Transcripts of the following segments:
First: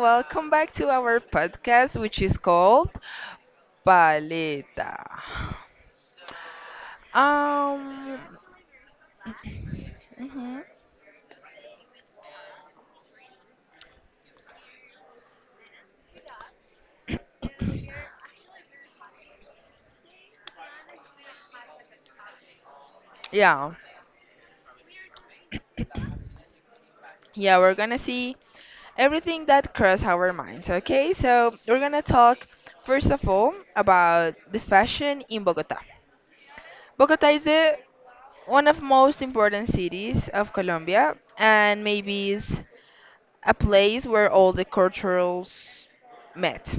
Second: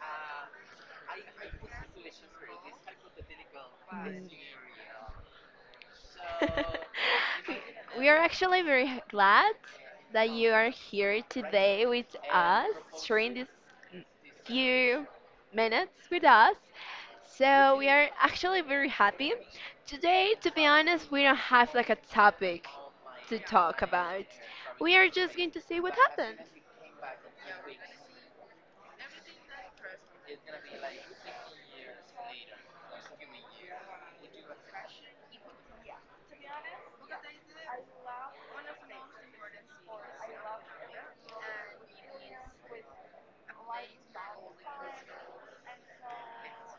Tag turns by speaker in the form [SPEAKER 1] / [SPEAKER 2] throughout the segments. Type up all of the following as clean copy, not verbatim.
[SPEAKER 1] Welcome back to our podcast, which is called
[SPEAKER 2] Mm.
[SPEAKER 1] Paleta.
[SPEAKER 2] We are
[SPEAKER 1] Um,
[SPEAKER 2] actually glad that you
[SPEAKER 1] mhm.
[SPEAKER 2] are here today with us, sharing this few minutes with us. So we are actually very happy. Today, to be honest, we don't have like a topic to
[SPEAKER 1] yeah,
[SPEAKER 2] talk about. We are just going to see what happened.
[SPEAKER 1] yeah, we're gonna see everything that crossed our minds, okay? We're gonna talk first of all about the fashion in Bogota. Bogota is the one of most important cities of Colombia and maybe is a place where all the cultures met,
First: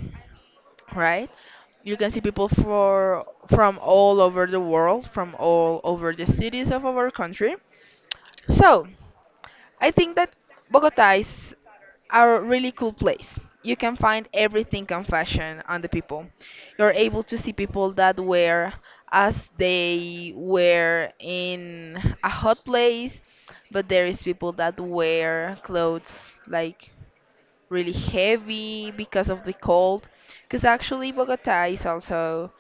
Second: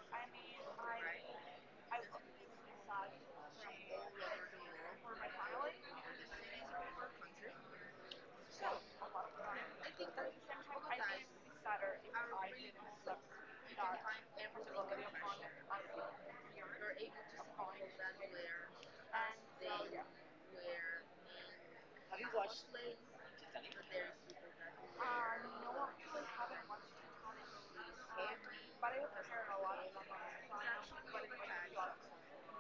[SPEAKER 1] right? You can see people for from all over the world, from all over the cities of our country. So, I think that Bogota is a really cool place. You can find everything on fashion on the people. You're able to see people that wear as they were in a hot place, but there is people that wear clothes like really heavy because of the cold. Because actually, Bogota is also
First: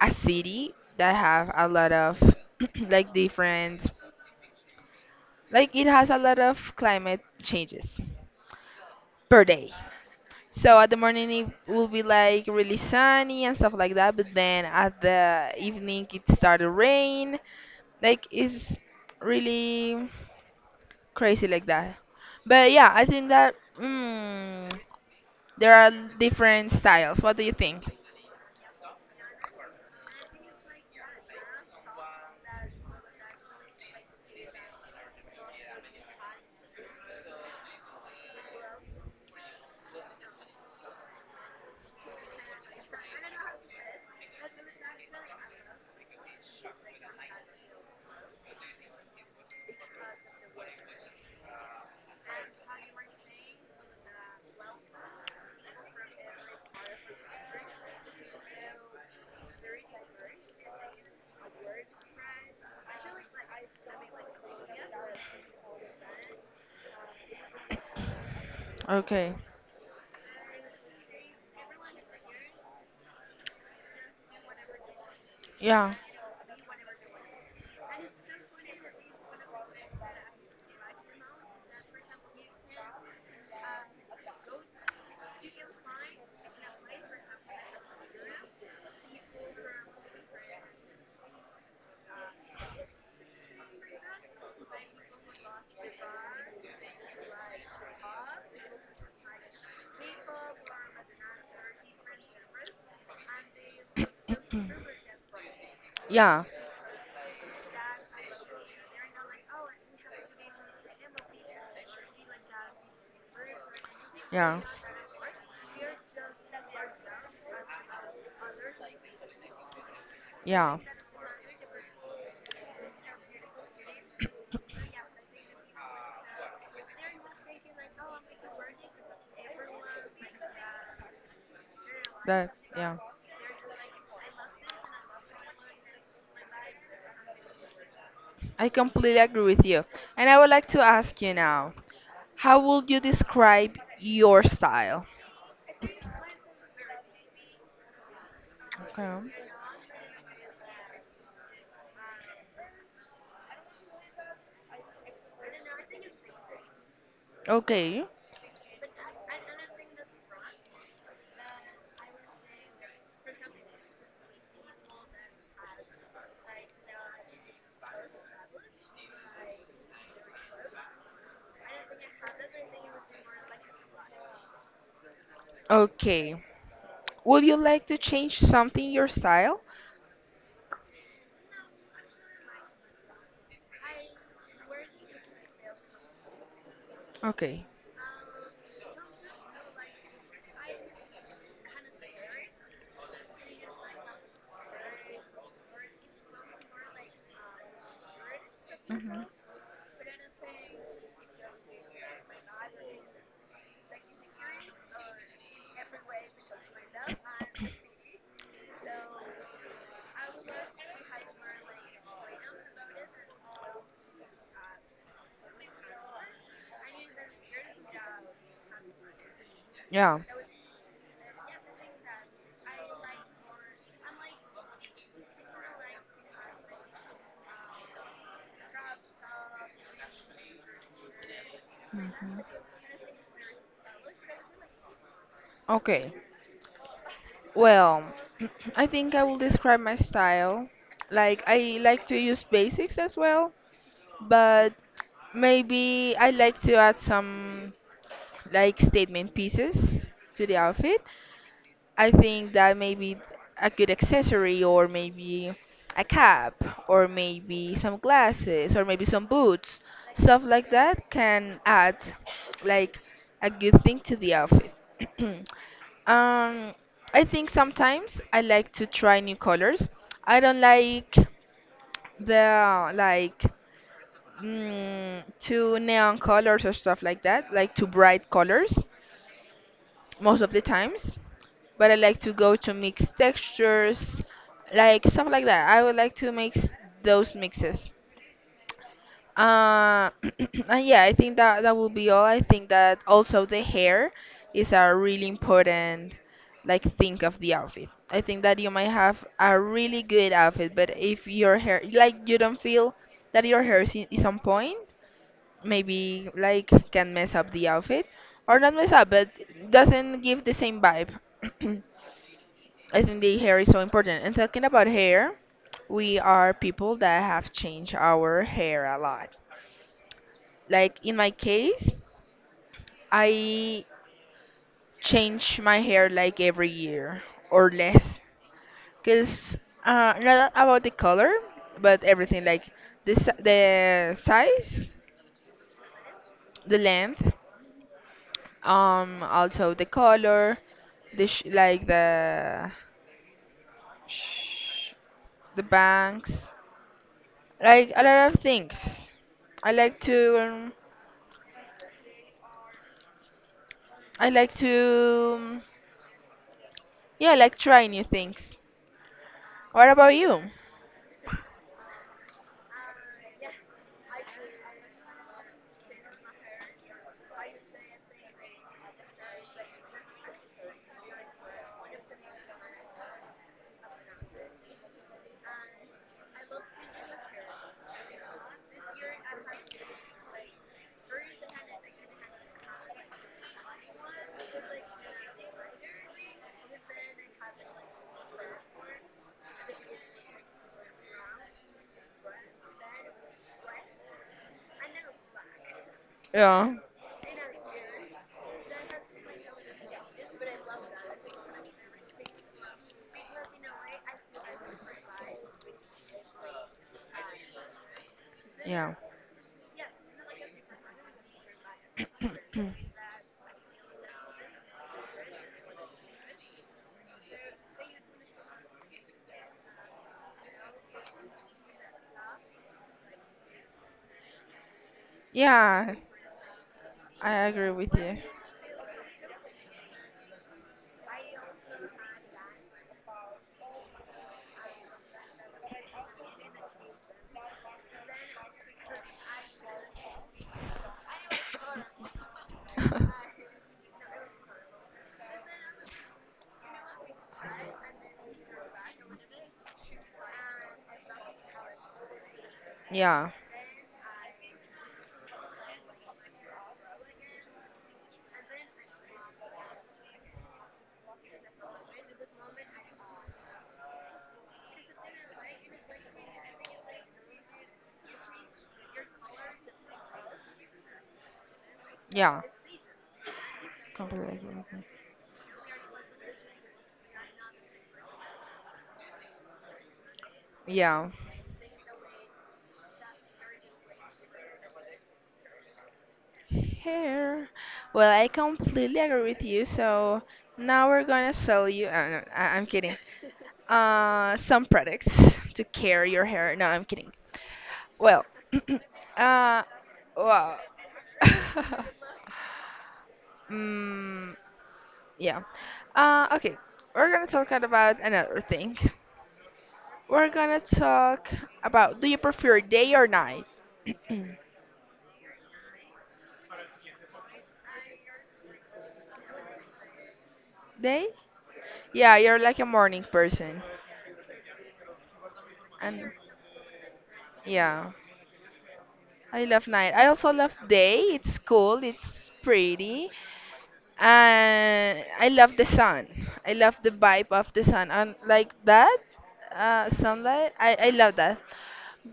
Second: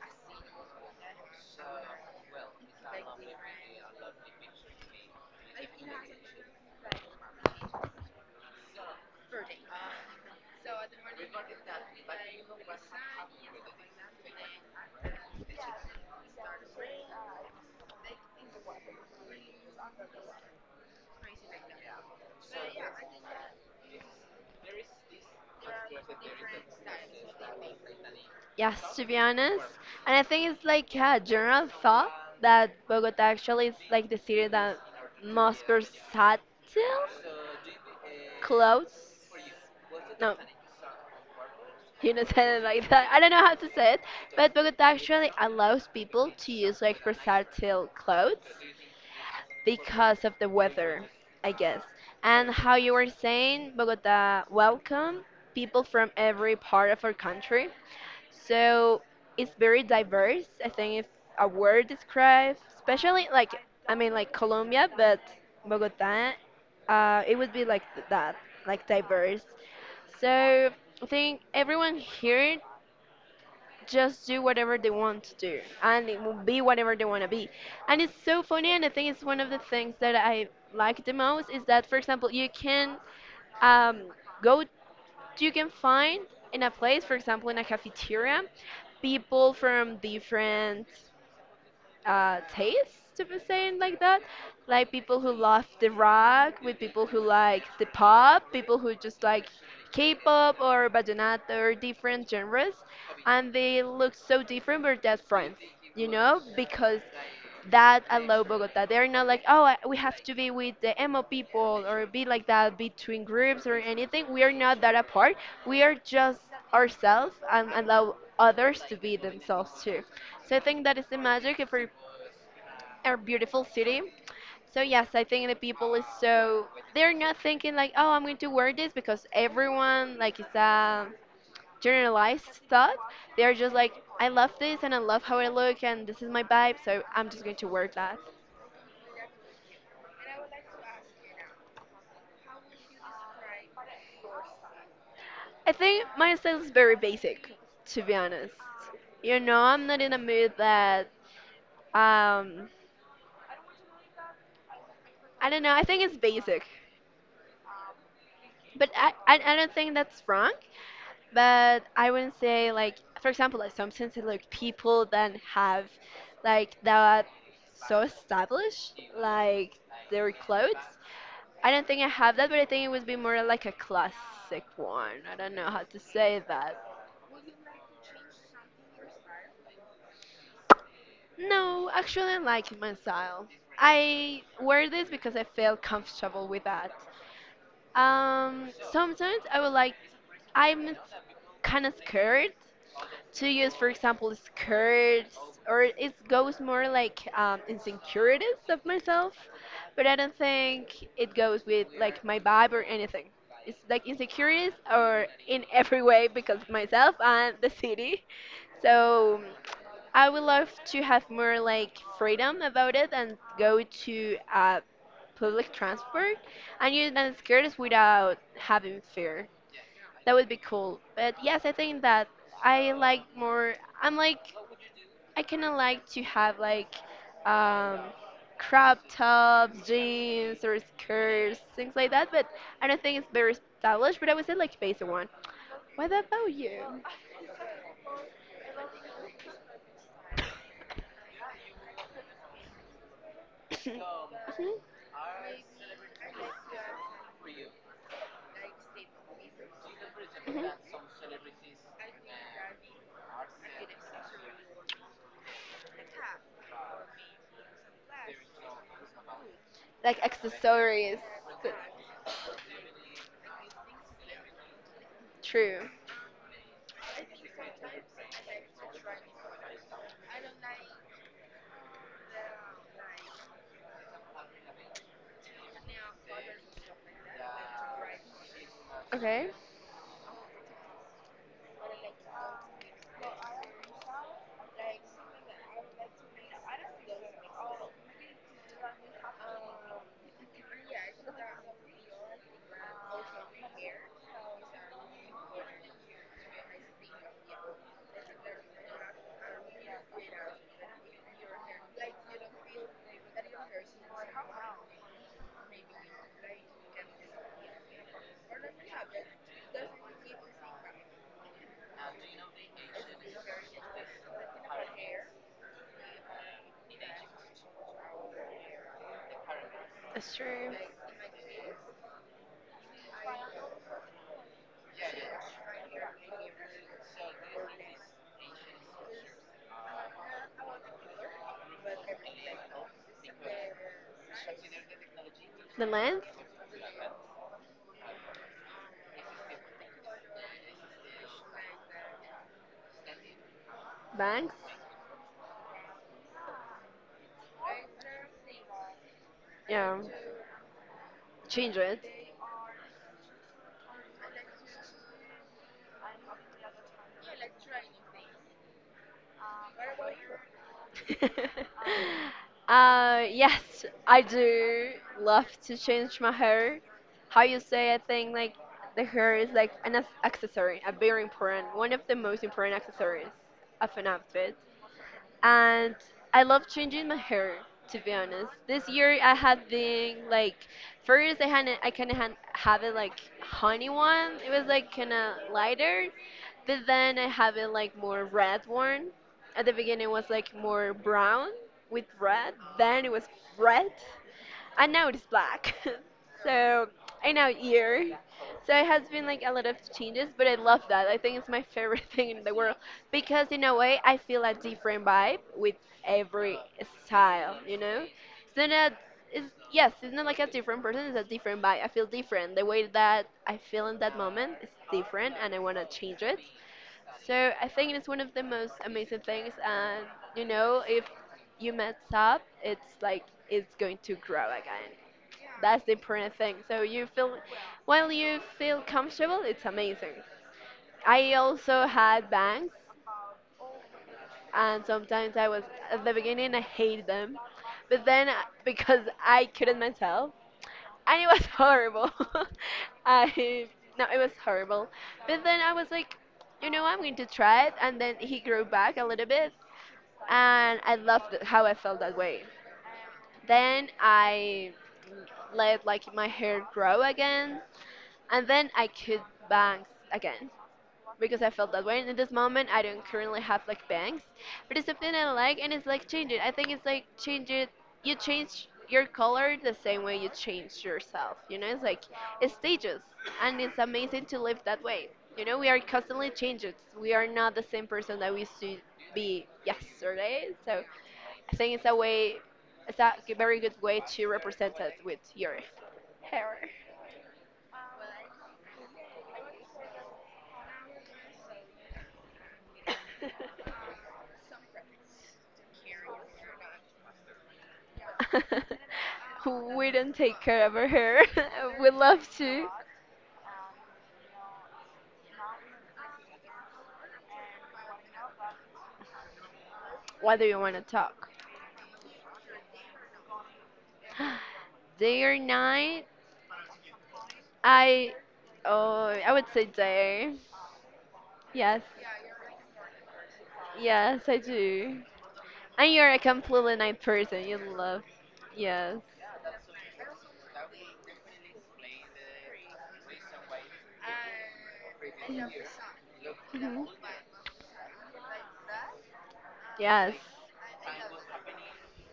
[SPEAKER 1] a city that have a lot of like different, like it has a lot of climate changes per day. So at the morning it will be like really sunny and stuff like that, but then at the evening it started rain. Like it's really crazy like that. But yeah, I think that there are different styles. What do you think?
[SPEAKER 2] Yes, to be honest. And I think it's like a general thought that Bogota actually is like the city that most versatile clothes. No, you don't say it like that. I don't know how to say it, but Bogota actually allows people to use like versatile clothes because of the weather, I guess. And how you were saying, Bogota welcome people from every part of our country. So it's very diverse. I think if a word describes, especially like I mean like Colombia, but Bogota, it would be like that, like
[SPEAKER 1] Okay.
[SPEAKER 2] diverse. So I think everyone here just do whatever they want to do
[SPEAKER 1] Yeah,
[SPEAKER 2] and it will be whatever they want to be. And it's so funny and I think it's one of the things that I like the most is that for example you can um, go you can find in a place, for example, in a cafeteria, people from different taste, to be saying like that. Like people who love the rock, with people who like the pop, people who just like K-pop or vallenato or different genres, and they look so different, but they friends, you know,
[SPEAKER 1] yeah,
[SPEAKER 2] because that I love Bogota. They're not like, oh, we have to be with the emo people or be like that between groups or anything. We are
[SPEAKER 1] yeah,
[SPEAKER 2] not that apart. We are just ourselves and allow others to be themselves too. So I
[SPEAKER 1] yeah.
[SPEAKER 2] think that is the magic for our beautiful city. So yes, I think the people is so they're not thinking like, oh, I'm going to wear this because everyone like it's a
[SPEAKER 1] That,
[SPEAKER 2] generalized
[SPEAKER 1] yeah.
[SPEAKER 2] thought. They're just like, I love this and I love how I look and this is my vibe, so I'm just going to wear that.
[SPEAKER 1] I completely agree with you. And I would like to ask you now, how would you describe your style?
[SPEAKER 2] I think my style is very basic, to be honest.
[SPEAKER 1] Okay.
[SPEAKER 2] You know, I'm not in a mood that um I don't know. I think it's basic,
[SPEAKER 1] Okay.
[SPEAKER 2] but I don't think that's wrong. But I wouldn't say like for example like some sense like people that have like that so established like their clothes. I don't think I have that, but I think it would be more like a classic one. I don't know how to
[SPEAKER 1] Okay.
[SPEAKER 2] say that.
[SPEAKER 1] Would you like to change something in your style?
[SPEAKER 2] No, actually, I like my style. I wear this because I feel comfortable with that.
[SPEAKER 1] Okay.
[SPEAKER 2] Sometimes I would like. I'm kind of scared to use, for example, skirts, or it goes more like insecurities of
[SPEAKER 1] Hmm.
[SPEAKER 2] myself, but I don't think it goes with like my vibe or anything. It's like insecurities or in every way because of myself and the city. So I would love to have more like freedom about it and go to public transport and use my skirts without having fear.
[SPEAKER 1] Yeah.
[SPEAKER 2] That would be cool. But yes, I think that I like more. I'm like I kind of like to have like um, crop tops, jeans, or skirts, things like that. But I don't think it's very stylish. But I would say like basic one. What
[SPEAKER 1] Okay.
[SPEAKER 2] about you?
[SPEAKER 1] Well, I think I will describe my style. Like I like to use basics as well, but
[SPEAKER 2] Mhm.
[SPEAKER 1] maybe I like to add some like statement pieces to the outfit. I think that maybe a good accessory or maybe a cap or maybe some glasses or maybe some boots,
[SPEAKER 2] Like
[SPEAKER 1] stuff like that
[SPEAKER 2] accessories.
[SPEAKER 1] can
[SPEAKER 2] Th-
[SPEAKER 1] add like a good thing to the outfit.
[SPEAKER 2] True.
[SPEAKER 1] Um, I think sometimes I like to try new colors. I don't like the like too neon colors or stuff like that, like too bright colors
[SPEAKER 2] Okay,
[SPEAKER 1] most of the times, but I like to go to mix textures, like stuff like that. I would like to make those mixes. Uh, and yeah, I think that will be all. I think that also the hair is a really important like thing of the outfit. I think that you might have a really good outfit, but if your hair like you don't feel that your hair is on point, maybe like can mess up the outfit or not mess up but doesn't give the same vibe. I think the hair is so important, and talking about hair, we are people that have changed our hair a lot,
[SPEAKER 2] that's true.
[SPEAKER 1] like in my case, I change my hair like every year or less because not about the color but everything like the size,
[SPEAKER 2] The lens.
[SPEAKER 1] the length. Also the color, the sh like the
[SPEAKER 2] Bangs,
[SPEAKER 1] sh the banks, like a lot of things. I
[SPEAKER 2] yeah,
[SPEAKER 1] like to um,
[SPEAKER 2] change it.
[SPEAKER 1] I like to yeah, I like try new things. What about you?
[SPEAKER 2] Yes, I do love to change my hair. How you say, I think like the hair is like an accessory, a very important, one of the most important accessories of an outfit and I love changing my hair. To be honest, this year I have been like, first I kind of had have it like honey one. It was like kind of lighter, but then I have it like more red one. At the beginning it was like more brown with red. Then it was red. I know it's black.
[SPEAKER 1] Yeah,
[SPEAKER 2] So I know year. So it has been like a lot of changes, but I love that. I think it's my favorite thing in the world because in a way I feel a different vibe with every style, you know? So that
[SPEAKER 1] yeah,
[SPEAKER 2] is yes, it's not like a different person, it's a different vibe. I feel different. The way that I feel in that moment is different and I want to change it. So I think it's one of the most amazing things and you know, if you mess up, it's like it's going to grow again. That's the
[SPEAKER 1] yeah.
[SPEAKER 2] important thing. So you
[SPEAKER 1] I
[SPEAKER 2] feel,
[SPEAKER 1] agree with
[SPEAKER 2] while
[SPEAKER 1] you.
[SPEAKER 2] you feel comfortable, it's amazing. I also had bangs, and sometimes I was at the beginning I hated them, but then because I couldn't myself, and it was horrible. I No, it was horrible. But then I was like, you know, I'm going to try it, and then he grew back a little bit, and I loved it, how I felt that way.
[SPEAKER 1] Yeah,
[SPEAKER 2] Then I let like my hair grow again and then I could bangs again because I felt that way. And in this moment, I don't currently have like bangs, but it's something I like, and it's like change it. I think it's like change it. You change your color the same way you change yourself. You know, it's like
[SPEAKER 1] yeah,
[SPEAKER 2] it's stages, and it's amazing
[SPEAKER 1] completely
[SPEAKER 2] to
[SPEAKER 1] agree
[SPEAKER 2] live
[SPEAKER 1] with
[SPEAKER 2] that way. You know, we are constantly changed. We are not the same person that we used to be yesterday.
[SPEAKER 1] you.
[SPEAKER 2] So
[SPEAKER 1] Yeah.
[SPEAKER 2] I think it's a way, it's a very good way to represent it with your.
[SPEAKER 1] Here. Well, I completely agree with you. So now we're gonna sell you. No, I I'm kidding. Some products to care your hair. No, I'm kidding. Well, uh,
[SPEAKER 2] Who wouldn't take
[SPEAKER 1] wow.
[SPEAKER 2] care of her hair? We love to.
[SPEAKER 1] mm, yeah. Okay, we're gonna talk about another thing. We're
[SPEAKER 2] What do you
[SPEAKER 1] gonna
[SPEAKER 2] want to talk?
[SPEAKER 1] talk about Do you prefer day or night?
[SPEAKER 2] Day or night? I, oh, I would say day.
[SPEAKER 1] Day?
[SPEAKER 2] Yes,
[SPEAKER 1] Yeah, you're like a morning person.
[SPEAKER 2] yes, I do. And
[SPEAKER 1] And
[SPEAKER 2] you're a completely night person. You
[SPEAKER 1] yeah,
[SPEAKER 2] love, yes,
[SPEAKER 1] I love night. I also love day. It's cool, it's pretty. And I love the sun. I love
[SPEAKER 2] Mhm.
[SPEAKER 1] the vibe of the sun and like that
[SPEAKER 2] Yes,
[SPEAKER 1] sunlight. I love that,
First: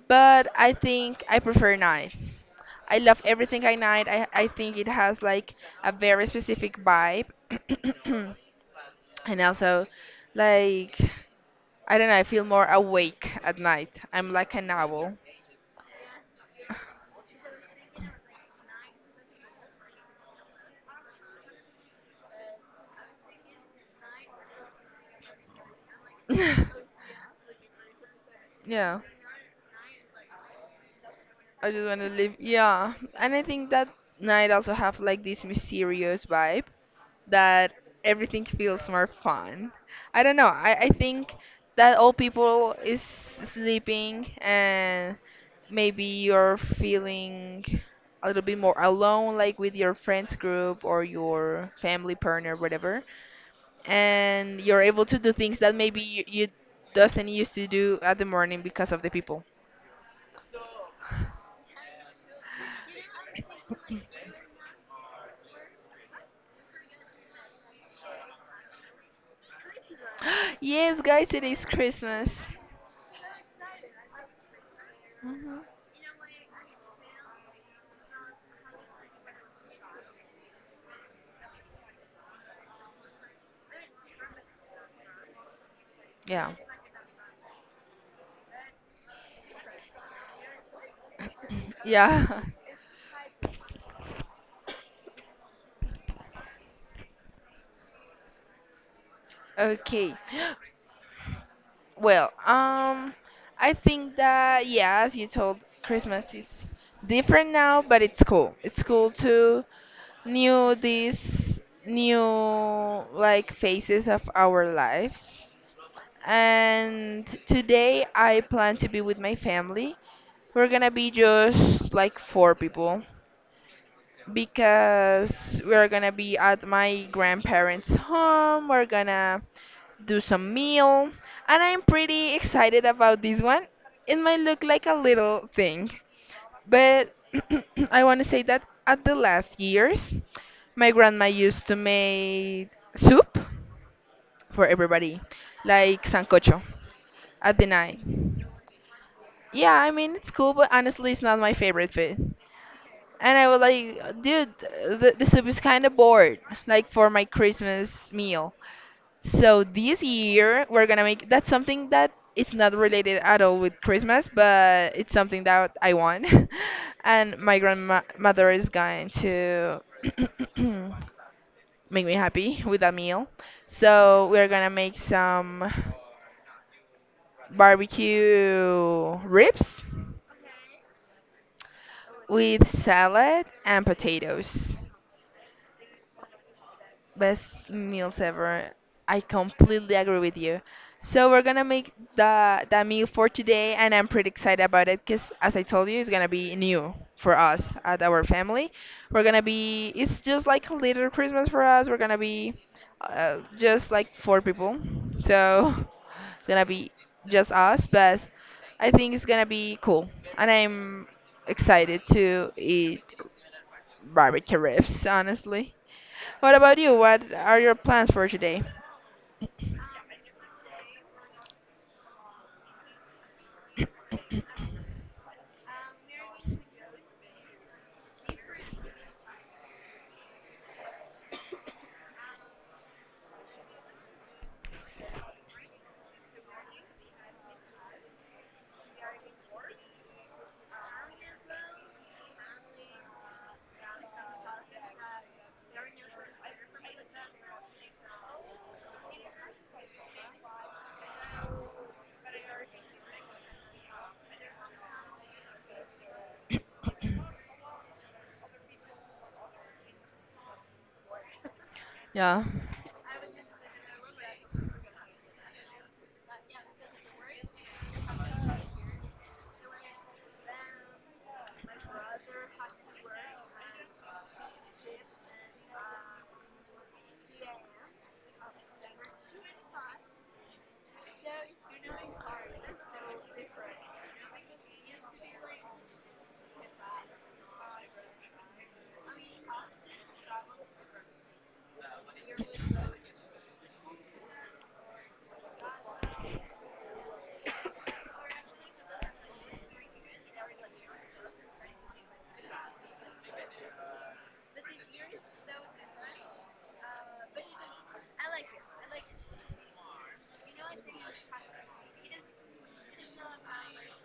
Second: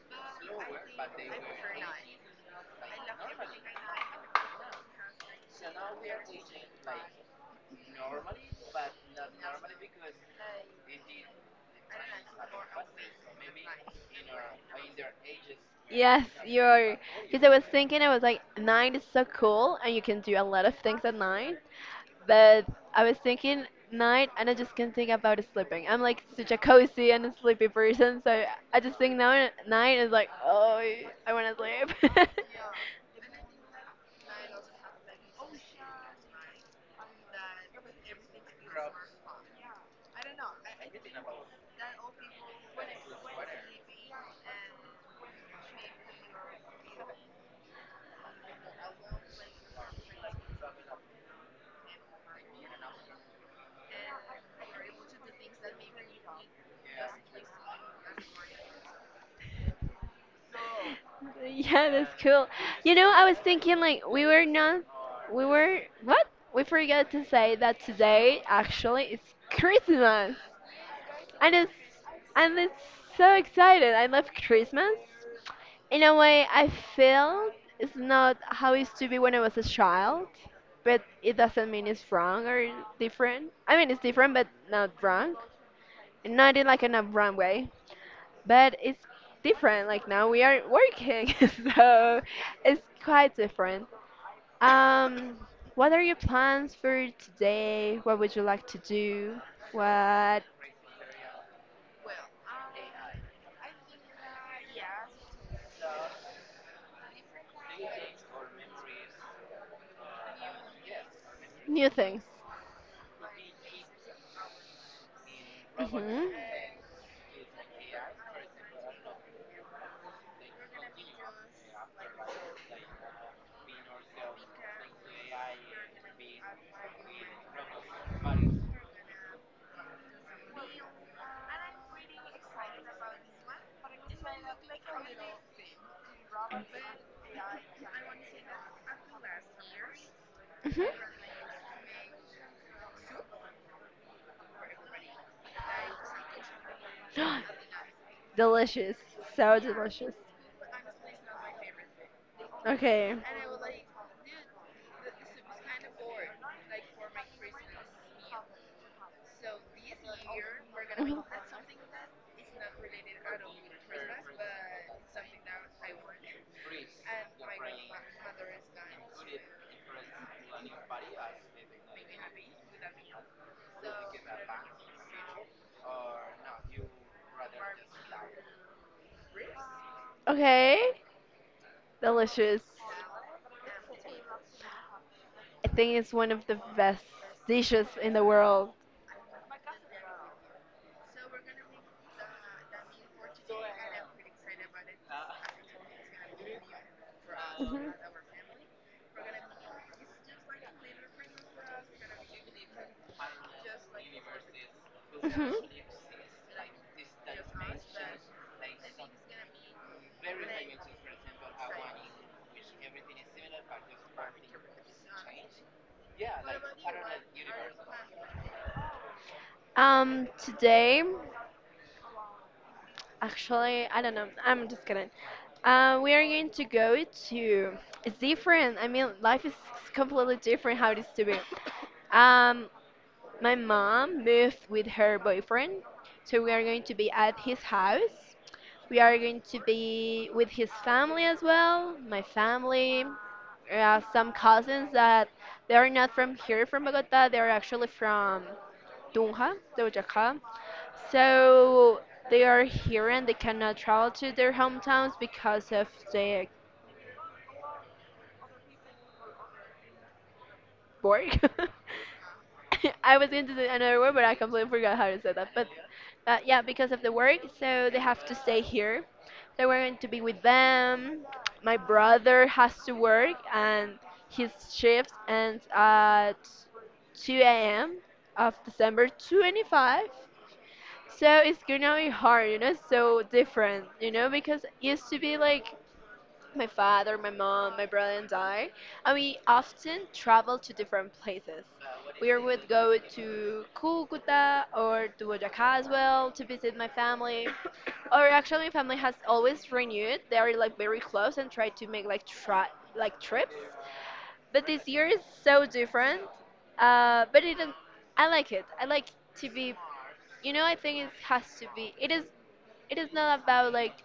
[SPEAKER 1] but I think I prefer night. I love everything at night. I think it has like a very specific vibe. And also like I don't know. I feel more awake at night. I'm like an owl.
[SPEAKER 2] yes. You're because I was thinking I was like night is so cool and you can do a lot of things at night. But I was thinking night and I just can't think about sleeping. I'm like such a cozy and a sleepy person, so I just
[SPEAKER 1] Yeah,
[SPEAKER 2] think now night is like, oh, I want to
[SPEAKER 1] I just want to
[SPEAKER 2] sleep.
[SPEAKER 1] live. Yeah, and I think that night also have like this mysterious vibe, that everything feels more fun. I don't know. I think that all people is sleeping and maybe you're feeling a little bit more alone like with your friends group or your family partner whatever, and you're able to do things that maybe you doesn't used to do at the morning because of the people.
[SPEAKER 2] Yeah, that's cool. You know, I was thinking like we were not, we were what? We forgot to say that today actually is Christmas,
[SPEAKER 1] Yes, guys, it
[SPEAKER 2] and
[SPEAKER 1] is
[SPEAKER 2] it's
[SPEAKER 1] Christmas.
[SPEAKER 2] and it's so excited. I love Christmas.
[SPEAKER 1] Mhm.
[SPEAKER 2] In a way, I feel it's not how it used to be when I was a child, but it doesn't mean it's wrong or different. I mean, it's different, but not wrong.
[SPEAKER 1] Yeah.
[SPEAKER 2] Not in like in a wrong way, but it's different. Like now we are working, so
[SPEAKER 1] Yeah.
[SPEAKER 2] it's quite different. Um, what are your plans for today? What would you like to do?
[SPEAKER 1] Okay.
[SPEAKER 2] What
[SPEAKER 1] Well, I think that yeah, as you told, Christmas is different now, but it's cool. It's cool to new these
[SPEAKER 2] new things?
[SPEAKER 1] new like phases of our lives.
[SPEAKER 2] Mhm.
[SPEAKER 1] And today I plan to be with my family. We're gonna be just like four people because we're gonna be at my grandparents' home. We're gonna do some meal, and I'm pretty excited about this one. It might look like a little thing, but I want to say that at the last years,
[SPEAKER 2] Mhm.
[SPEAKER 1] my grandma used to make soup for everybody, like sancocho at the night.
[SPEAKER 2] Delicious. So
[SPEAKER 1] Yeah, I
[SPEAKER 2] delicious.
[SPEAKER 1] mean it's cool, but honestly, it's not my favorite food.
[SPEAKER 2] Okay.
[SPEAKER 1] And I was like, dude, the soup is kind of bored, like for my Christmas meal. So this year we're gonna
[SPEAKER 2] Mhm.
[SPEAKER 1] make that's something that it's not related at all with Christmas, but it's something that I want. And my grandmother is going to make me happy with a meal. So we're gonna make some barbecue ribs
[SPEAKER 2] Okay. Delicious.
[SPEAKER 1] with salad and potatoes.
[SPEAKER 2] I think it's one of the best
[SPEAKER 1] Best
[SPEAKER 2] dishes in
[SPEAKER 1] meals
[SPEAKER 2] the
[SPEAKER 1] ever.
[SPEAKER 2] world.
[SPEAKER 1] I completely agree with you. So we're gonna make the meal for today, and I'm pretty excited about it because, as I told you, it's gonna be new for us
[SPEAKER 2] Mhm.
[SPEAKER 1] at our family. We're gonna be. It's just like a little Christmas for us. We're gonna be just like four people,
[SPEAKER 2] Mhm.
[SPEAKER 1] so it's gonna be just us. But I think it's gonna be cool, and I'm excited to eat barbecue ribs, honestly. What about you? What are your plans for today?
[SPEAKER 2] Today. Actually, I don't know. I'm just kidding. We are going to go to. It's different. I mean, life is completely different how it is to be. Um, my mom moved with her boyfriend, so we are going to be at his house. We are going to be with his family as well. My family, some cousins that they are not from here, from Bogota. They are actually from Dunha, Doja Cat. So they are here and they cannot travel to their hometowns because of the work.
[SPEAKER 1] Yeah,
[SPEAKER 2] I was going to say another word, but I completely forgot how to say that. But yeah, because of the work, so they have to stay here. So we're going to be with them. My brother has to work, and his shift ends at 2 a.m. of December 25. So it's gonna be hard, you know, so different, you know, because it used to be like my father, my mom, my brother, and I, and we often travel to different places. We would go to Cucuta or to Boyacá as well to visit my family. Or actually, my family has always renewed. They are like very close and try to make like trips. But this year is so different. Uh, but it, I like it. I like to be. You know, I think it has to be. It is not about like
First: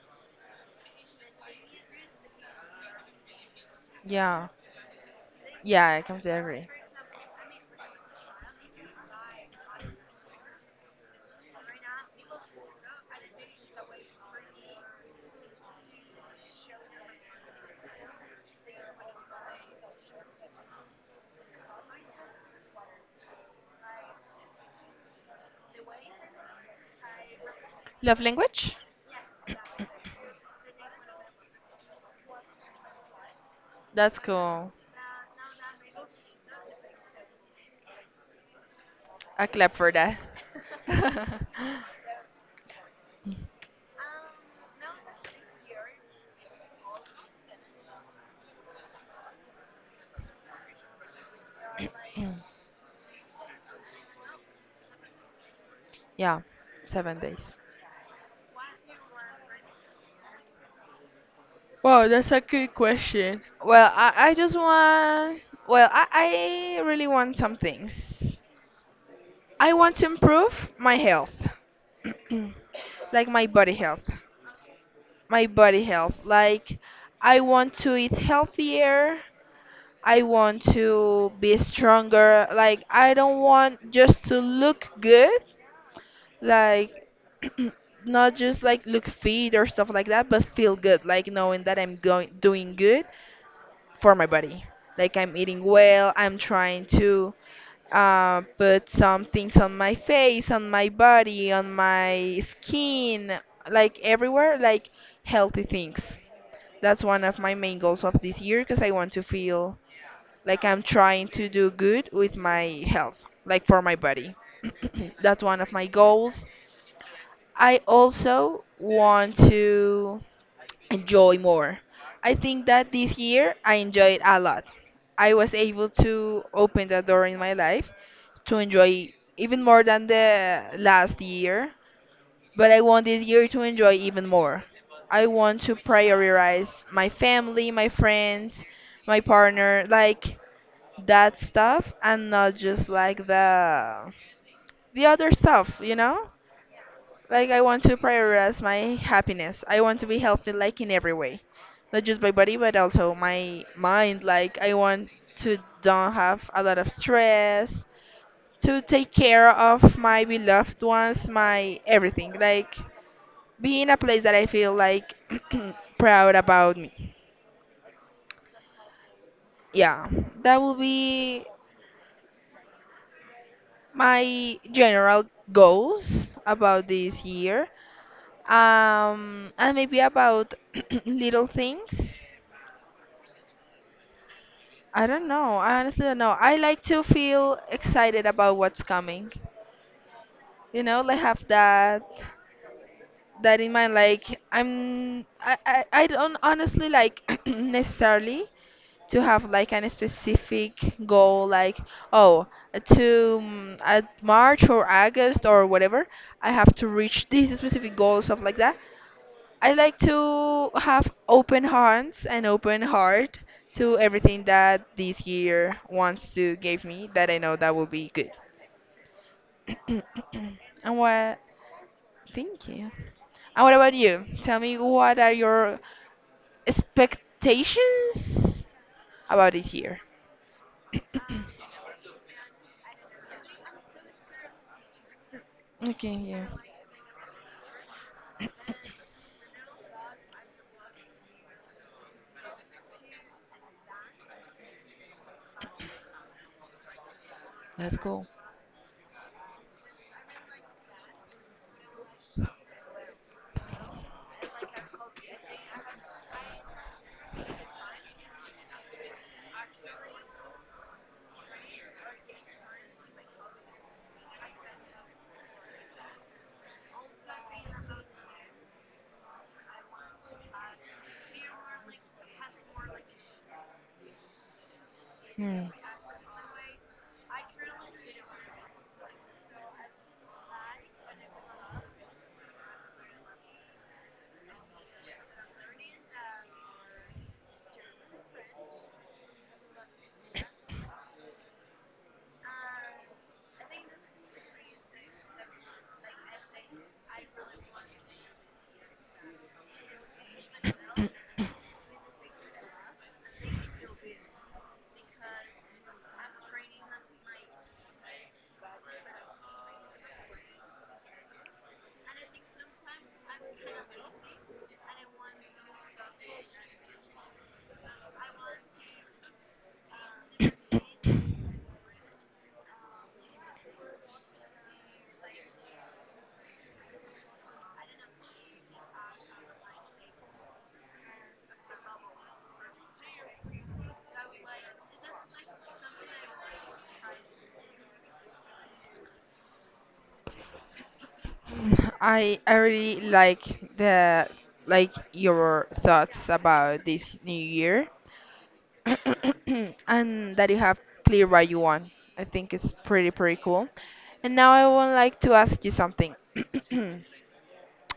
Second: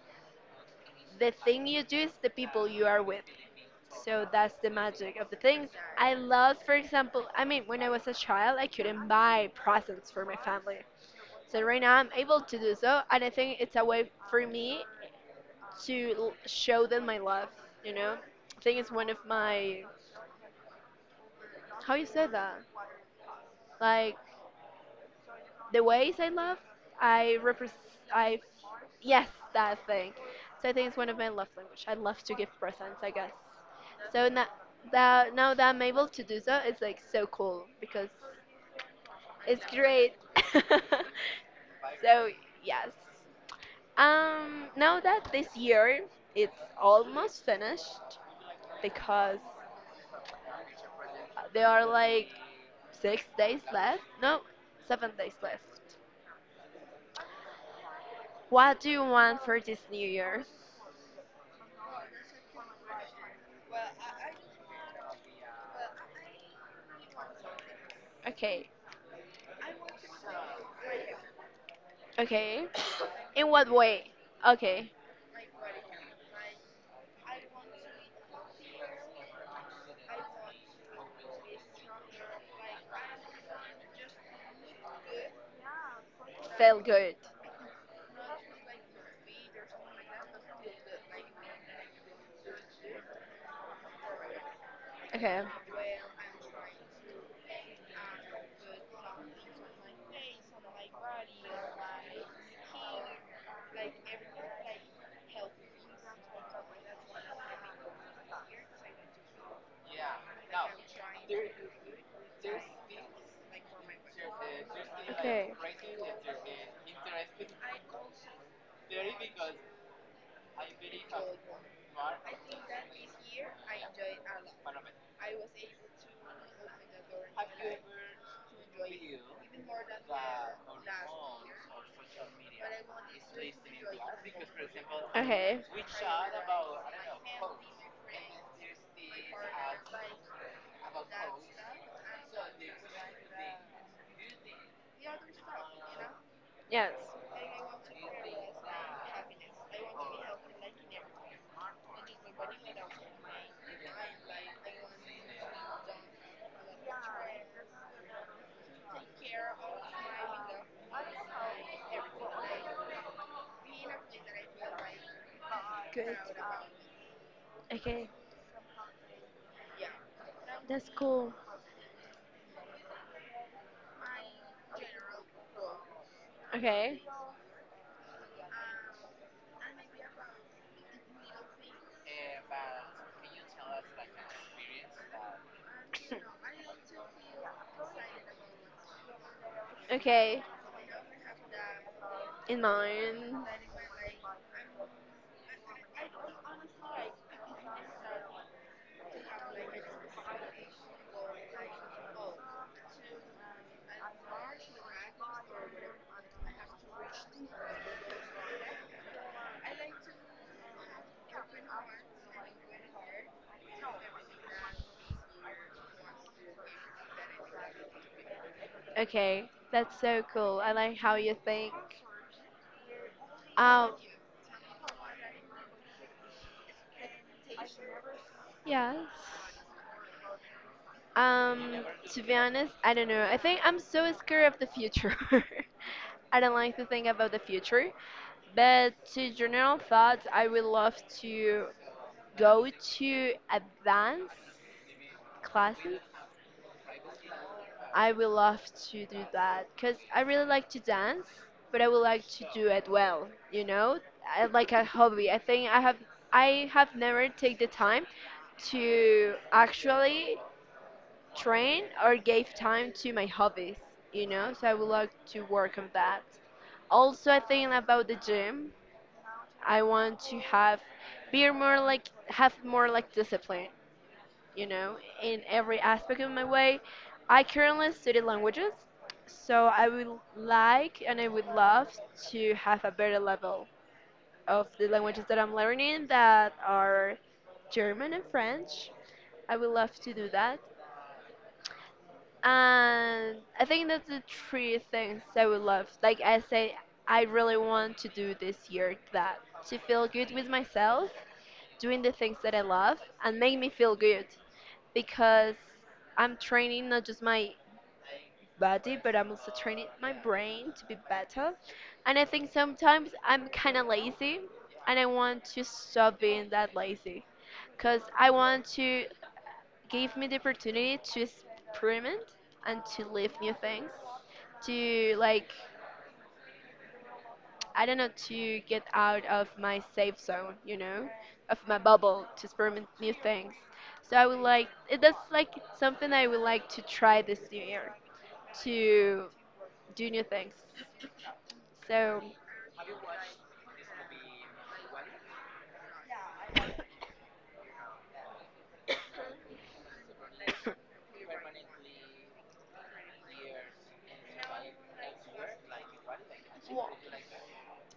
[SPEAKER 2] the thing you do, it's the people you are with. So
[SPEAKER 1] yeah,
[SPEAKER 2] that's the magic of the things.
[SPEAKER 1] yeah, I
[SPEAKER 2] I
[SPEAKER 1] completely
[SPEAKER 2] love,
[SPEAKER 1] agree.
[SPEAKER 2] for example, I mean, when I was a child, I couldn't buy presents for my family. So right now I'm able to do so, and I think it's a way for me to show them my love, you know? I think it's one of my, how you say that? Like, the ways I love, I repres
[SPEAKER 1] Love
[SPEAKER 2] I,
[SPEAKER 1] language?
[SPEAKER 2] yes, that thing. So I think it's one of my love language. I love to give presents, I guess.
[SPEAKER 1] That's
[SPEAKER 2] So now
[SPEAKER 1] cool.
[SPEAKER 2] that I'm able to do so, it's like so cool because
[SPEAKER 1] A
[SPEAKER 2] it's
[SPEAKER 1] clap for
[SPEAKER 2] great.
[SPEAKER 1] that.
[SPEAKER 2] so yes. Now that this year it's almost finished because there are like 6 days left. No, 7 days left.
[SPEAKER 1] Yeah, 7 days.
[SPEAKER 2] What do you want for this new year?
[SPEAKER 1] Wow, that's a good question. Well, I just want, well, I really want some things.
[SPEAKER 2] Okay.
[SPEAKER 1] I want to improve my health,
[SPEAKER 2] Okay.
[SPEAKER 1] like my
[SPEAKER 2] In what
[SPEAKER 1] body
[SPEAKER 2] way?
[SPEAKER 1] health.
[SPEAKER 2] Okay.
[SPEAKER 1] My body health. Like, I want to eat healthier. I want to be stronger. Like, I don't want just to look good,
[SPEAKER 2] Felt
[SPEAKER 1] like,
[SPEAKER 2] good.
[SPEAKER 1] not just like look fit or stuff like that, but feel good, like knowing that I'm going doing good for my body. Like, I'm
[SPEAKER 2] Okay.
[SPEAKER 1] eating well, I'm trying to put some things on my face, on my body, on my skin, like everywhere, like healthy things. That's one of my main goals of this year because I want to feel like I'm trying to do good with my health, like for my body. That's
[SPEAKER 2] Okay.
[SPEAKER 1] one of my goals. I also want to enjoy more. I think that this year I enjoyed a lot. I was able to open the door in my life to enjoy even more than the last year, but I want this year to enjoy even more. I
[SPEAKER 2] Okay.
[SPEAKER 1] want to prioritize my family, my friends, my partner. Like, that stuff and not just like the other stuff,
[SPEAKER 2] Yes.
[SPEAKER 1] Like I want to prioritize my happiness. I want to be healthy like in every way. Not just my body but also my mind. Like I want to don't have a lot of stress, to take care of my beloved ones, my everything. Like be in a place that I feel like
[SPEAKER 2] Good.
[SPEAKER 1] proud about me.
[SPEAKER 2] Okay.
[SPEAKER 1] Yeah. That will
[SPEAKER 2] That's cool.
[SPEAKER 1] be my general goals about
[SPEAKER 2] Okay.
[SPEAKER 1] this year. And maybe about little things, I don't know, I honestly don't know. I like to feel excited about what's coming,
[SPEAKER 2] Okay.
[SPEAKER 1] you know, like have that
[SPEAKER 2] In mine.
[SPEAKER 1] that in mind. I don't honestly like necessarily to have like any specific goal like oh, at March or August or whatever I have to reach these specific goals stuff like that. I like to have open hands and open heart to everything that this year wants to give me, that I know that will be good.
[SPEAKER 2] Okay. That's so cool. I like
[SPEAKER 1] And
[SPEAKER 2] how you
[SPEAKER 1] what —
[SPEAKER 2] think.
[SPEAKER 1] thank you — and what
[SPEAKER 2] Um.
[SPEAKER 1] about you? Tell me, what are your expectations
[SPEAKER 2] Yes.
[SPEAKER 1] about this year?
[SPEAKER 2] Um, to be honest, I don't know. I think I'm so scared of the future.
[SPEAKER 1] Okay,
[SPEAKER 2] I
[SPEAKER 1] yeah.
[SPEAKER 2] don't like to think about the future. But to general thoughts, I would love to go to advanced classes.
[SPEAKER 1] That's
[SPEAKER 2] I
[SPEAKER 1] cool.
[SPEAKER 2] would love to do that because I really like to dance, but I would like to do it well, you know, I, like a hobby. I think I have never take the time to actually train or gave time to my hobbies, you know, so I would like to work on that. Also, I think about the gym, I want to have be more like have more like discipline, you know, in
[SPEAKER 1] Hmm.
[SPEAKER 2] every aspect of my way. I currently study languages, so I would like and I would love to have a better level of the languages that I'm learning that are German and French. I would love to do that. And I think that's the three things I would love. Like I say, I really want to do this year that to feel good with myself, doing the things that I love, and make me feel good because I'm training not just my body, but I'm also training my brain to be better. And I think sometimes I'm kind of lazy, and I want to stop being that lazy because I want to gave me the opportunity to experiment and to live new things, to like, I don't know, to get out of my safe zone, you know, of my bubble, to experiment new things. So I would like, that's like something I would like to try this new year, to do new things. So,
[SPEAKER 1] I really like the like your thoughts about this new year and that you have clear what you want. I think it's pretty pretty cool. And now I would like to ask you something.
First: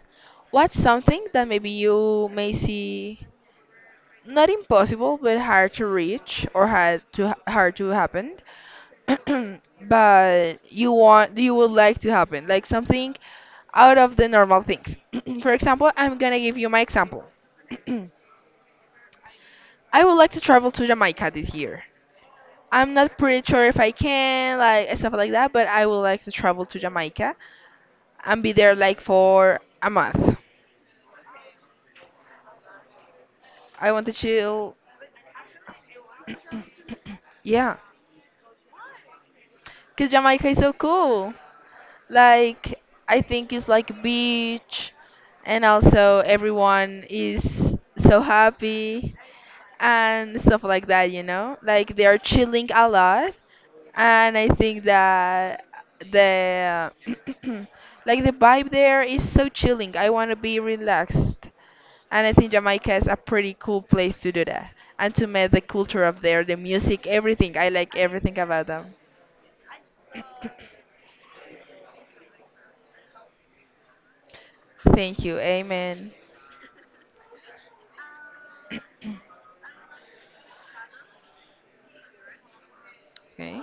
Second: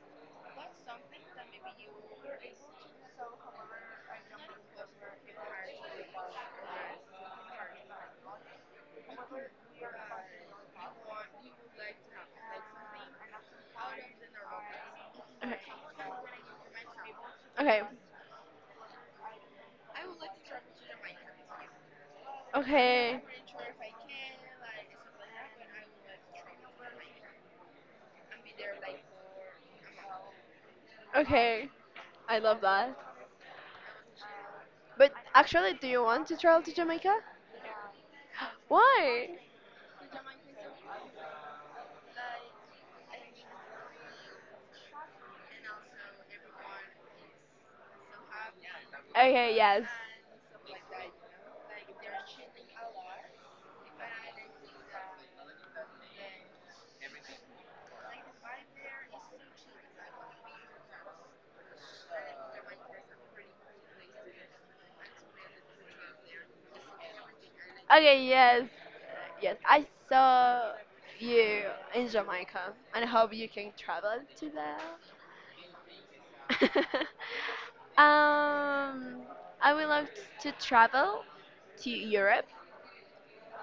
[SPEAKER 1] What's something that maybe you may see not impossible but hard to reach or hard to happen but you would like to happen, like something out of the normal things? For example, I'm gonna give you my example.
[SPEAKER 2] okay,
[SPEAKER 1] I would like to travel to Jamaica this year. I'm not
[SPEAKER 2] okay,
[SPEAKER 1] pretty sure if I can, like, stuff like that, but I would like to travel to
[SPEAKER 2] okay.
[SPEAKER 1] Jamaica and be there like for a month.
[SPEAKER 2] Okay, I love that.
[SPEAKER 1] I want to chill.
[SPEAKER 2] But actually, do you want to travel to Jamaica?
[SPEAKER 1] Yeah,
[SPEAKER 2] Why?
[SPEAKER 1] because Jamaica is so cool. Like, I think it's like beach and also everyone is so happy
[SPEAKER 2] Okay, yes.
[SPEAKER 1] and stuff like that, you know? Like they are chilling a lot, and I think that the like the vibe there is so chilling. I want to be relaxed. And I think Jamaica is a pretty cool place to do that and to meet the culture of there, the music, everything. I like
[SPEAKER 2] Okay,
[SPEAKER 1] everything about
[SPEAKER 2] yes.
[SPEAKER 1] them.
[SPEAKER 2] Yes, I saw you in Jamaica and I hope you can travel to there.
[SPEAKER 1] Thank you. Amen.
[SPEAKER 2] um, I would love to travel to Europe
[SPEAKER 1] Okay.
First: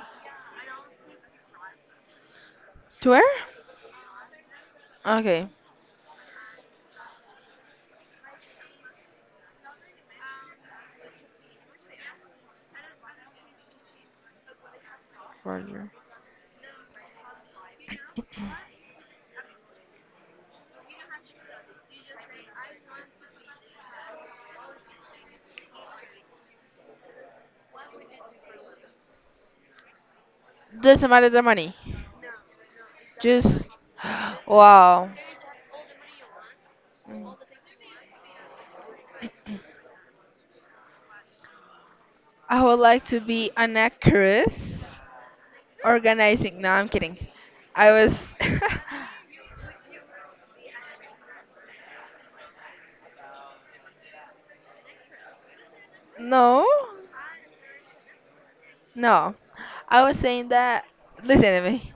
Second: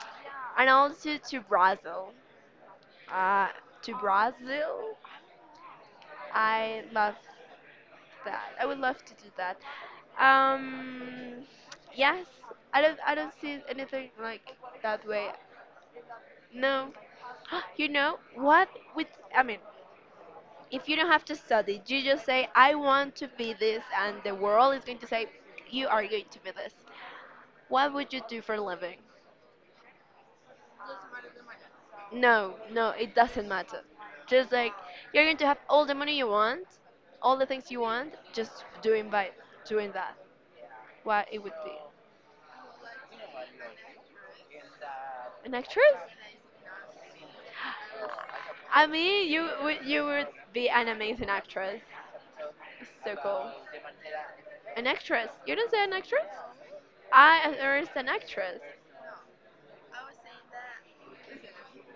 [SPEAKER 2] and also to Brazil.
[SPEAKER 1] To where?
[SPEAKER 2] Uh, to Brazil?
[SPEAKER 1] Okay.
[SPEAKER 2] I love that. I would love to do that. Um, yes, I don't. I don't see anything like that way.
[SPEAKER 1] Roger.
[SPEAKER 2] No, you know what? With I mean, if you don't have to study, you just say, "I want to be this," and the world is going to say, "You are going to be this." What would you do for a living?
[SPEAKER 1] Doesn't matter the money.
[SPEAKER 2] No, no, it doesn't
[SPEAKER 1] Just
[SPEAKER 2] matter. Just like
[SPEAKER 1] wow.
[SPEAKER 2] you're going to have all the money you want, all
[SPEAKER 1] Mm.
[SPEAKER 2] the things you want, just doing by doing that. What it would be.
[SPEAKER 1] I would like to be an actress
[SPEAKER 2] An actress?
[SPEAKER 1] organizing. No, I'm kidding. I was.
[SPEAKER 2] I mean, you would be an amazing actress. So cool. An actress? You didn't say an actress?
[SPEAKER 1] No,
[SPEAKER 2] I There is an actress.
[SPEAKER 1] no. I was saying that. Listen to me.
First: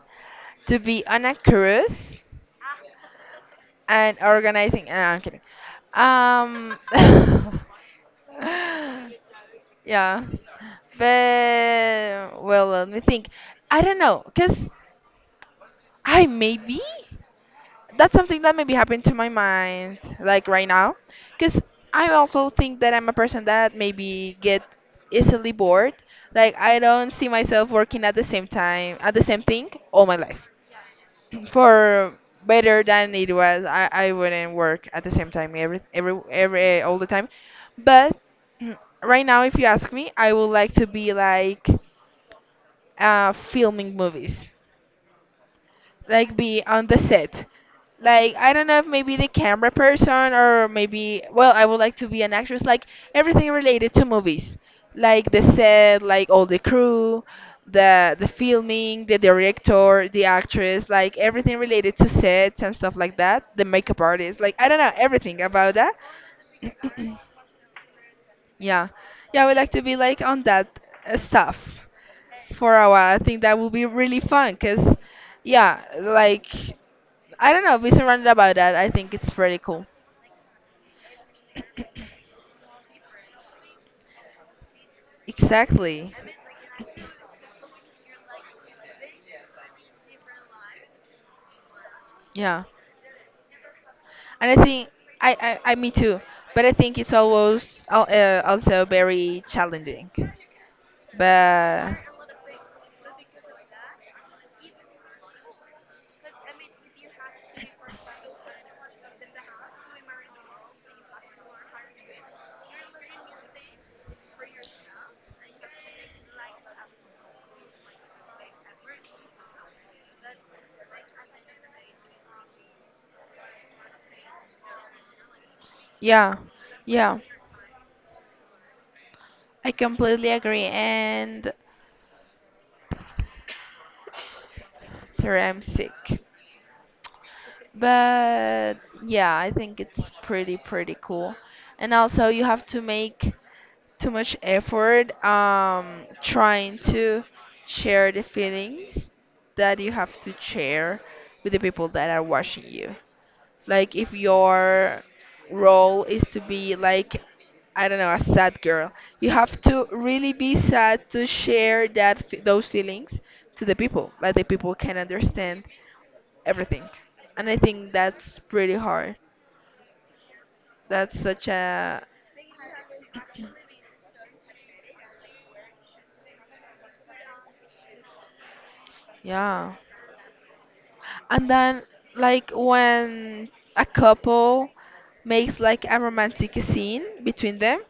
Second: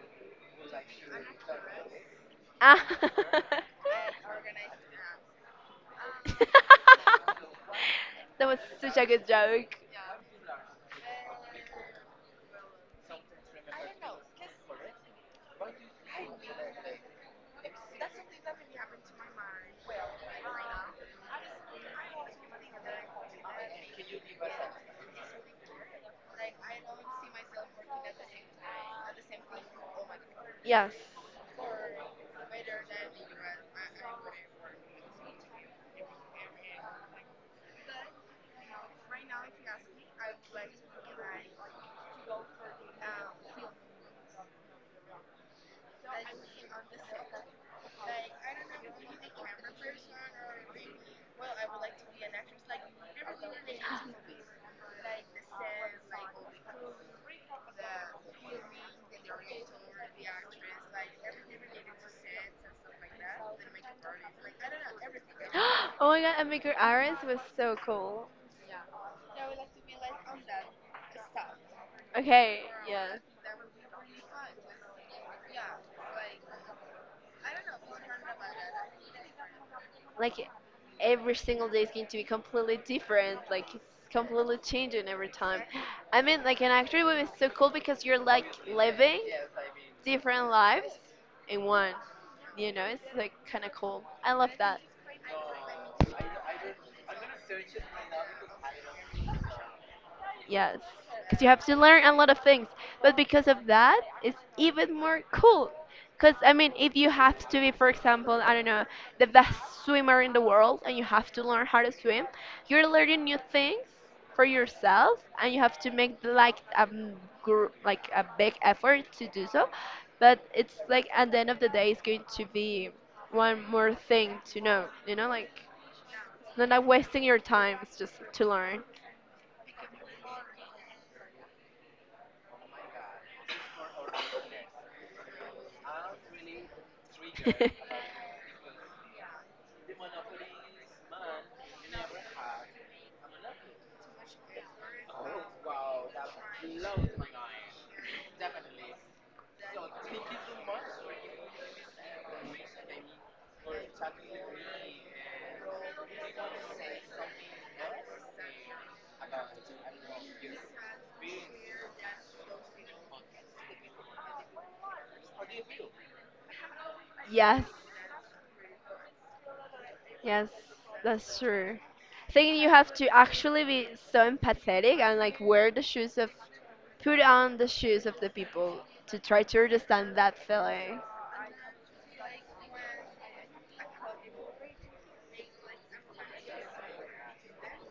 [SPEAKER 1] To be an actress
[SPEAKER 2] Ah.
[SPEAKER 1] and organizing. No, I'm kidding. Um.
[SPEAKER 2] That was such a good joke.
[SPEAKER 1] Yeah. But, well, let me think. I don't know. Because I maybe. That's something that maybe happened to my mind like right now, because I also think that I'm a person that maybe get easily bored. Like, I don't see myself working at the same time at the same thing all my life.
[SPEAKER 2] Yes.
[SPEAKER 1] For better than it was I wouldn't work at the same time every all the time. But right now if you ask me, I would like to be like, filming movies, like be on the set. Like, I don't know if maybe the camera person or maybe, well, I would like to be an actress, like everything related to movies. Like the set, like all the crew, the filming, the director, the actress, like everything related to sets and stuff like that. The makeup artist, like, I don't know, everything about that.
[SPEAKER 2] Oh my god, and Maker Irons was so cool.
[SPEAKER 1] Yeah. Yeah, I would like to be like on that stuff
[SPEAKER 2] Okay,
[SPEAKER 1] for a while.
[SPEAKER 2] yeah.
[SPEAKER 1] I think that will be really fun, because yeah, like, I don't know, be surrounded about that. I think it's pretty cool.
[SPEAKER 2] Like every single day is going to be completely different, like it's completely changing every time.
[SPEAKER 1] Exactly.
[SPEAKER 2] I mean, like an actually it was so cool because you're like living different lives in one,
[SPEAKER 1] Yeah.
[SPEAKER 2] you know, it's like kind of cool. I love
[SPEAKER 1] And I
[SPEAKER 2] that.
[SPEAKER 1] think I me too. But I think it's always also very challenging.
[SPEAKER 2] Yes, because you have to
[SPEAKER 1] But
[SPEAKER 2] learn a lot of things. But because of that, it's even more cool. Because, I mean, if you have to be, for example, I don't know, the best swimmer in the world and you have to learn how to swim, you're learning new things for yourself and you have to make like gr like a big effort to do so. But it's like at the end of the day, it's going to be one more thing to know, you know, like
[SPEAKER 1] yeah.
[SPEAKER 2] it's not like
[SPEAKER 1] Yeah.
[SPEAKER 2] wasting your time, it's just to learn.
[SPEAKER 1] I completely agree, and sorry I'm sick. But yeah, I think it's pretty pretty cool. And also you have to make too much effort trying to share the feelings that you have to share with the people that are watching you. Like if your role is to be like, I don't know, a sad girl, you have to really be sad to share those feelings to the people, like the people can understand everything. And I
[SPEAKER 2] yes,
[SPEAKER 1] think that's pretty hard.
[SPEAKER 2] yes,
[SPEAKER 1] That's
[SPEAKER 2] that's
[SPEAKER 1] such
[SPEAKER 2] true.
[SPEAKER 1] a
[SPEAKER 2] I think you have to actually be so empathetic and like wear the shoes of, put on the shoes of the people to try to
[SPEAKER 1] yeah.
[SPEAKER 2] understand that feeling.
[SPEAKER 1] And then, like, when a couple makes like a romantic scene between them,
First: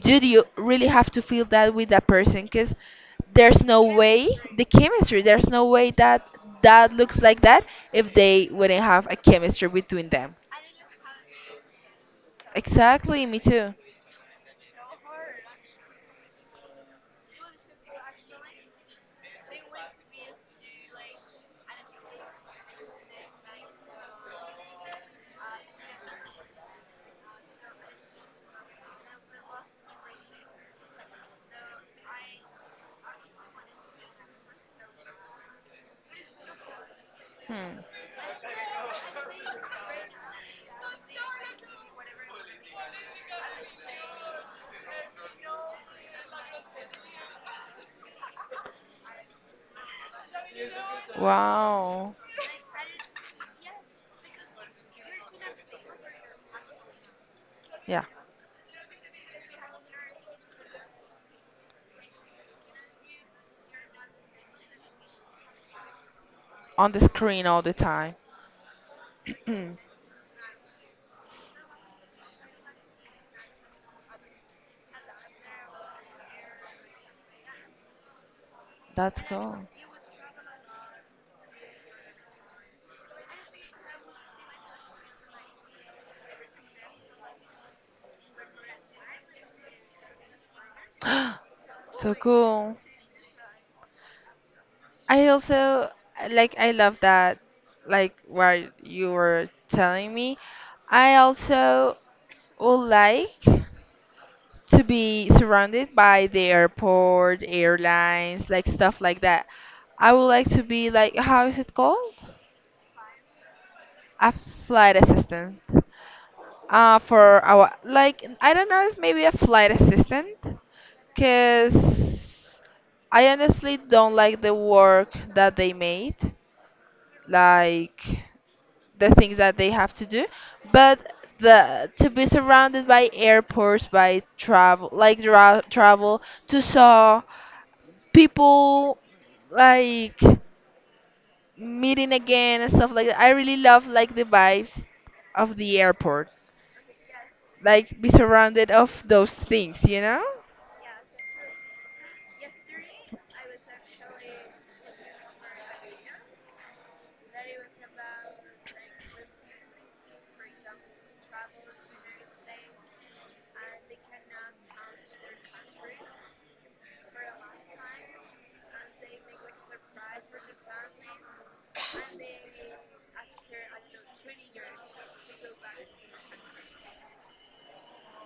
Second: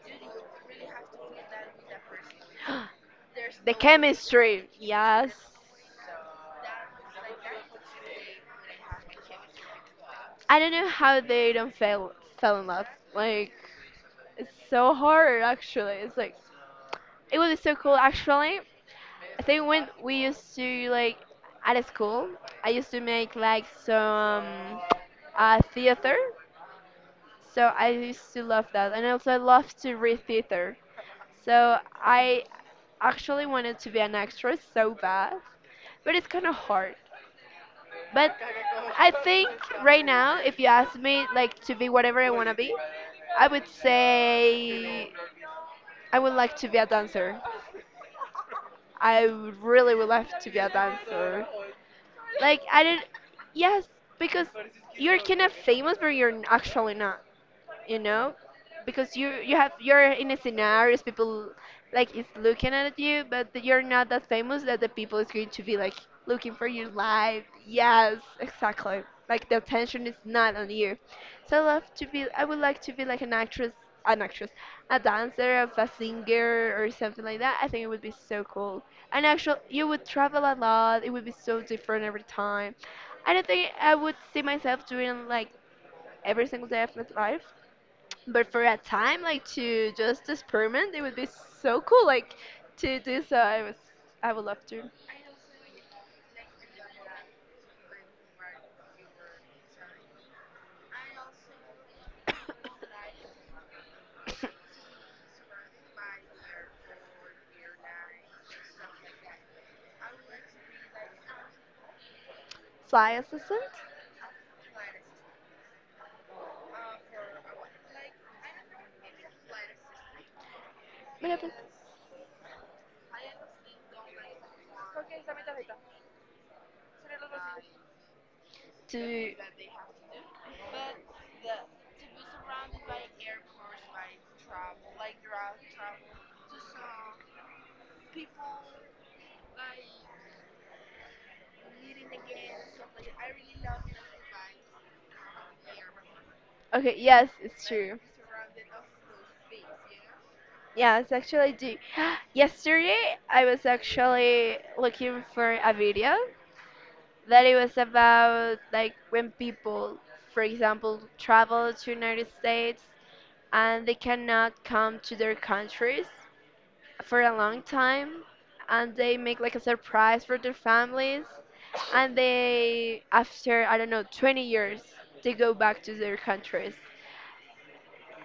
[SPEAKER 1] do you really have to feel that with that person, because there's
[SPEAKER 2] The
[SPEAKER 1] no way the
[SPEAKER 2] chemistry,
[SPEAKER 1] chemistry,
[SPEAKER 2] yes.
[SPEAKER 1] there's no way that that looks like that if they wouldn't have a chemistry between them.
[SPEAKER 2] I don't know how they don't fell in love.
[SPEAKER 1] Exactly, me
[SPEAKER 2] Like
[SPEAKER 1] too.
[SPEAKER 2] it's so hard actually. It's like it would be so cool actually. I think when we used to like at school, I used to make like some theater. So I used to love that, and also I also love to read theater. So I actually wanted to be an actress so bad, but it's kind of hard.
[SPEAKER 1] Hmm.
[SPEAKER 2] But I think right now, if you ask me like to be whatever I want to be, I would say I would like to be a dancer. I really would love to be a dancer.
[SPEAKER 1] Wow.
[SPEAKER 2] Like I did, yes, because you're kind of famous, but actually not, you
[SPEAKER 1] Yeah,
[SPEAKER 2] know, because you have you're in a scenarios people like is looking at you but you're not that famous that the people is going to be like looking for you
[SPEAKER 1] on the
[SPEAKER 2] live,
[SPEAKER 1] screen all the time.
[SPEAKER 2] yes, exactly. Like the attention is not on you. So I love to be, I would like to be like an actress, an actress, a dancer, a singer or something like that. I think it would be so cool,
[SPEAKER 1] That's
[SPEAKER 2] and
[SPEAKER 1] cool.
[SPEAKER 2] actually you would travel a lot, it would be so different every time. I don't think I would see myself doing like every single day of my life, but for a time, like to just experiment, it would be so cool.
[SPEAKER 1] So
[SPEAKER 2] Like
[SPEAKER 1] cool.
[SPEAKER 2] to do so, I would love to.
[SPEAKER 1] I also, like, I love that, like what you were telling me. I also would like to be surrounded by the airport, airlines, like stuff like that. I would like to be like, how is it called?
[SPEAKER 2] Fly assistant?
[SPEAKER 1] A flight assistant. Uh, for our, like I don't know, if maybe a flight assistant,
[SPEAKER 2] What happened?
[SPEAKER 1] because I honestly don't like the work that they made. Like the
[SPEAKER 2] To.
[SPEAKER 1] things that they have to do, but the to be surrounded by airports, by travel, like travel to saw people, like meeting again and stuff like that. I really love like the vibes of the airport,
[SPEAKER 2] Okay, yes, it's
[SPEAKER 1] like
[SPEAKER 2] true.
[SPEAKER 1] be surrounded of those things, you know?
[SPEAKER 2] Yes, actually, I do. Yesterday, I was actually looking for a video that it was about like when people, for example, travel to United States and they cannot come to their countries for a long time and they make like a surprise for their families and they after I don't know 20 years they go back to their countries,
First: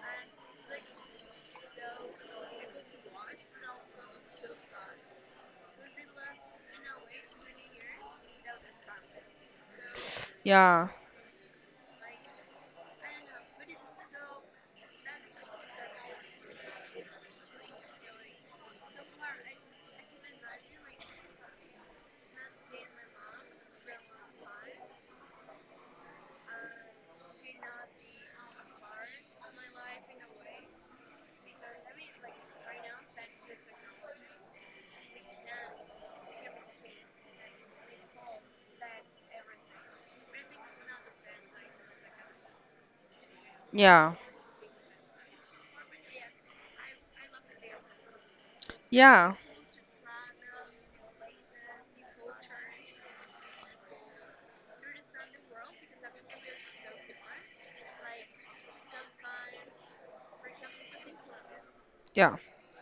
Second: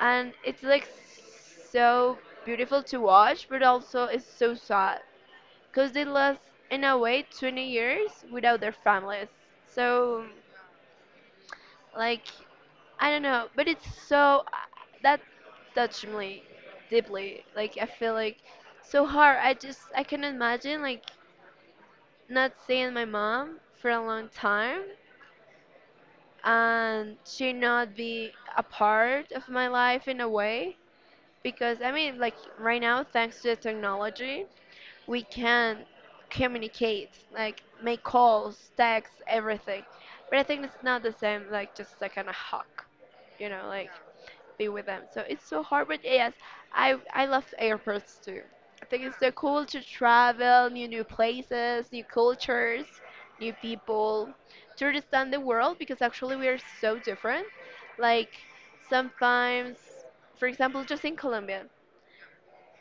[SPEAKER 2] and it's like so beautiful to watch, but also it's so sad because they lost in a way 20 years without their families. So
[SPEAKER 1] Yeah.
[SPEAKER 2] like I don't know, but it's so that touched me deeply, like I feel like so hard, I just I can imagine like not seeing my mom for a long time and she not be a part of my life in a way, because I mean like right now thanks to the technology we can communicate, like make calls, text, everything, but I think it's not the same like just like kind of hug, you know, like
[SPEAKER 1] Yeah.
[SPEAKER 2] be with them. So it's so hard, but yes, I love airports too. I think it's so
[SPEAKER 1] Yeah.
[SPEAKER 2] cool to travel, new places, new cultures, new people, to understand the world because actually we are so different. Like sometimes, for example, just in Colombia,
[SPEAKER 1] Yeah.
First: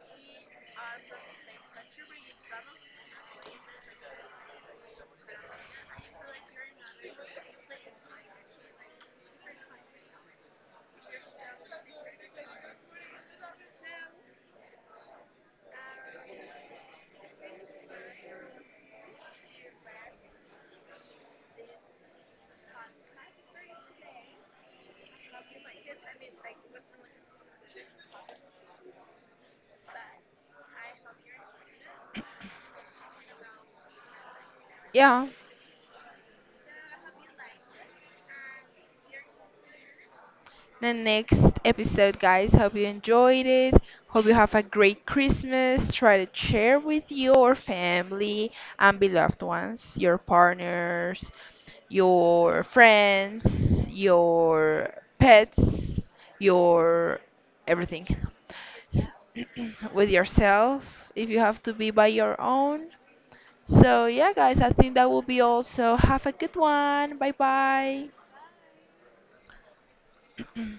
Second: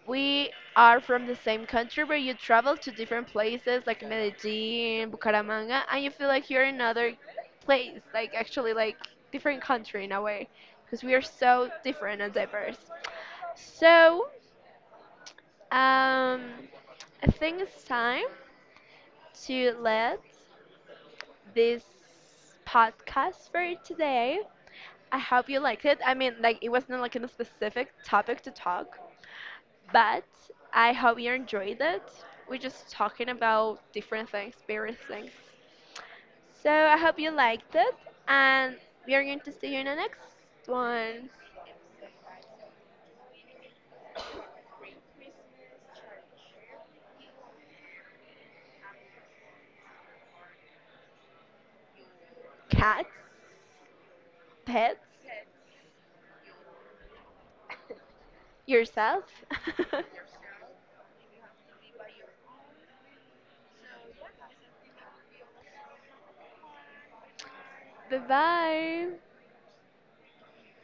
[SPEAKER 2] we are from the same country, but you travel to different places like Medellin, Bucaramanga, and you feel like you're in another place, like actually like different country in a way, because we are so different and diverse. So, um, I think it's time to let this podcast for today. I hope you liked it. I mean, like it wasn't like a specific topic to talk but I hope you enjoyed it. We're just talking about different things, various
[SPEAKER 1] Yeah,
[SPEAKER 2] things. So I hope you liked it, and we are going to see you in the next
[SPEAKER 1] the
[SPEAKER 2] one.
[SPEAKER 1] next episode, guys. Hope you enjoyed it. Hope you have a great Christmas. Try to share with your family and beloved ones, your partners, your
[SPEAKER 2] Cats,
[SPEAKER 1] friends, your
[SPEAKER 2] pets,
[SPEAKER 1] pets, your everything. S-
[SPEAKER 2] yourself.
[SPEAKER 1] with yourself, if you have to be by your own. So, yeah, guys, I think that will be all. So, have a good one. Bye bye.
[SPEAKER 2] Bye bye.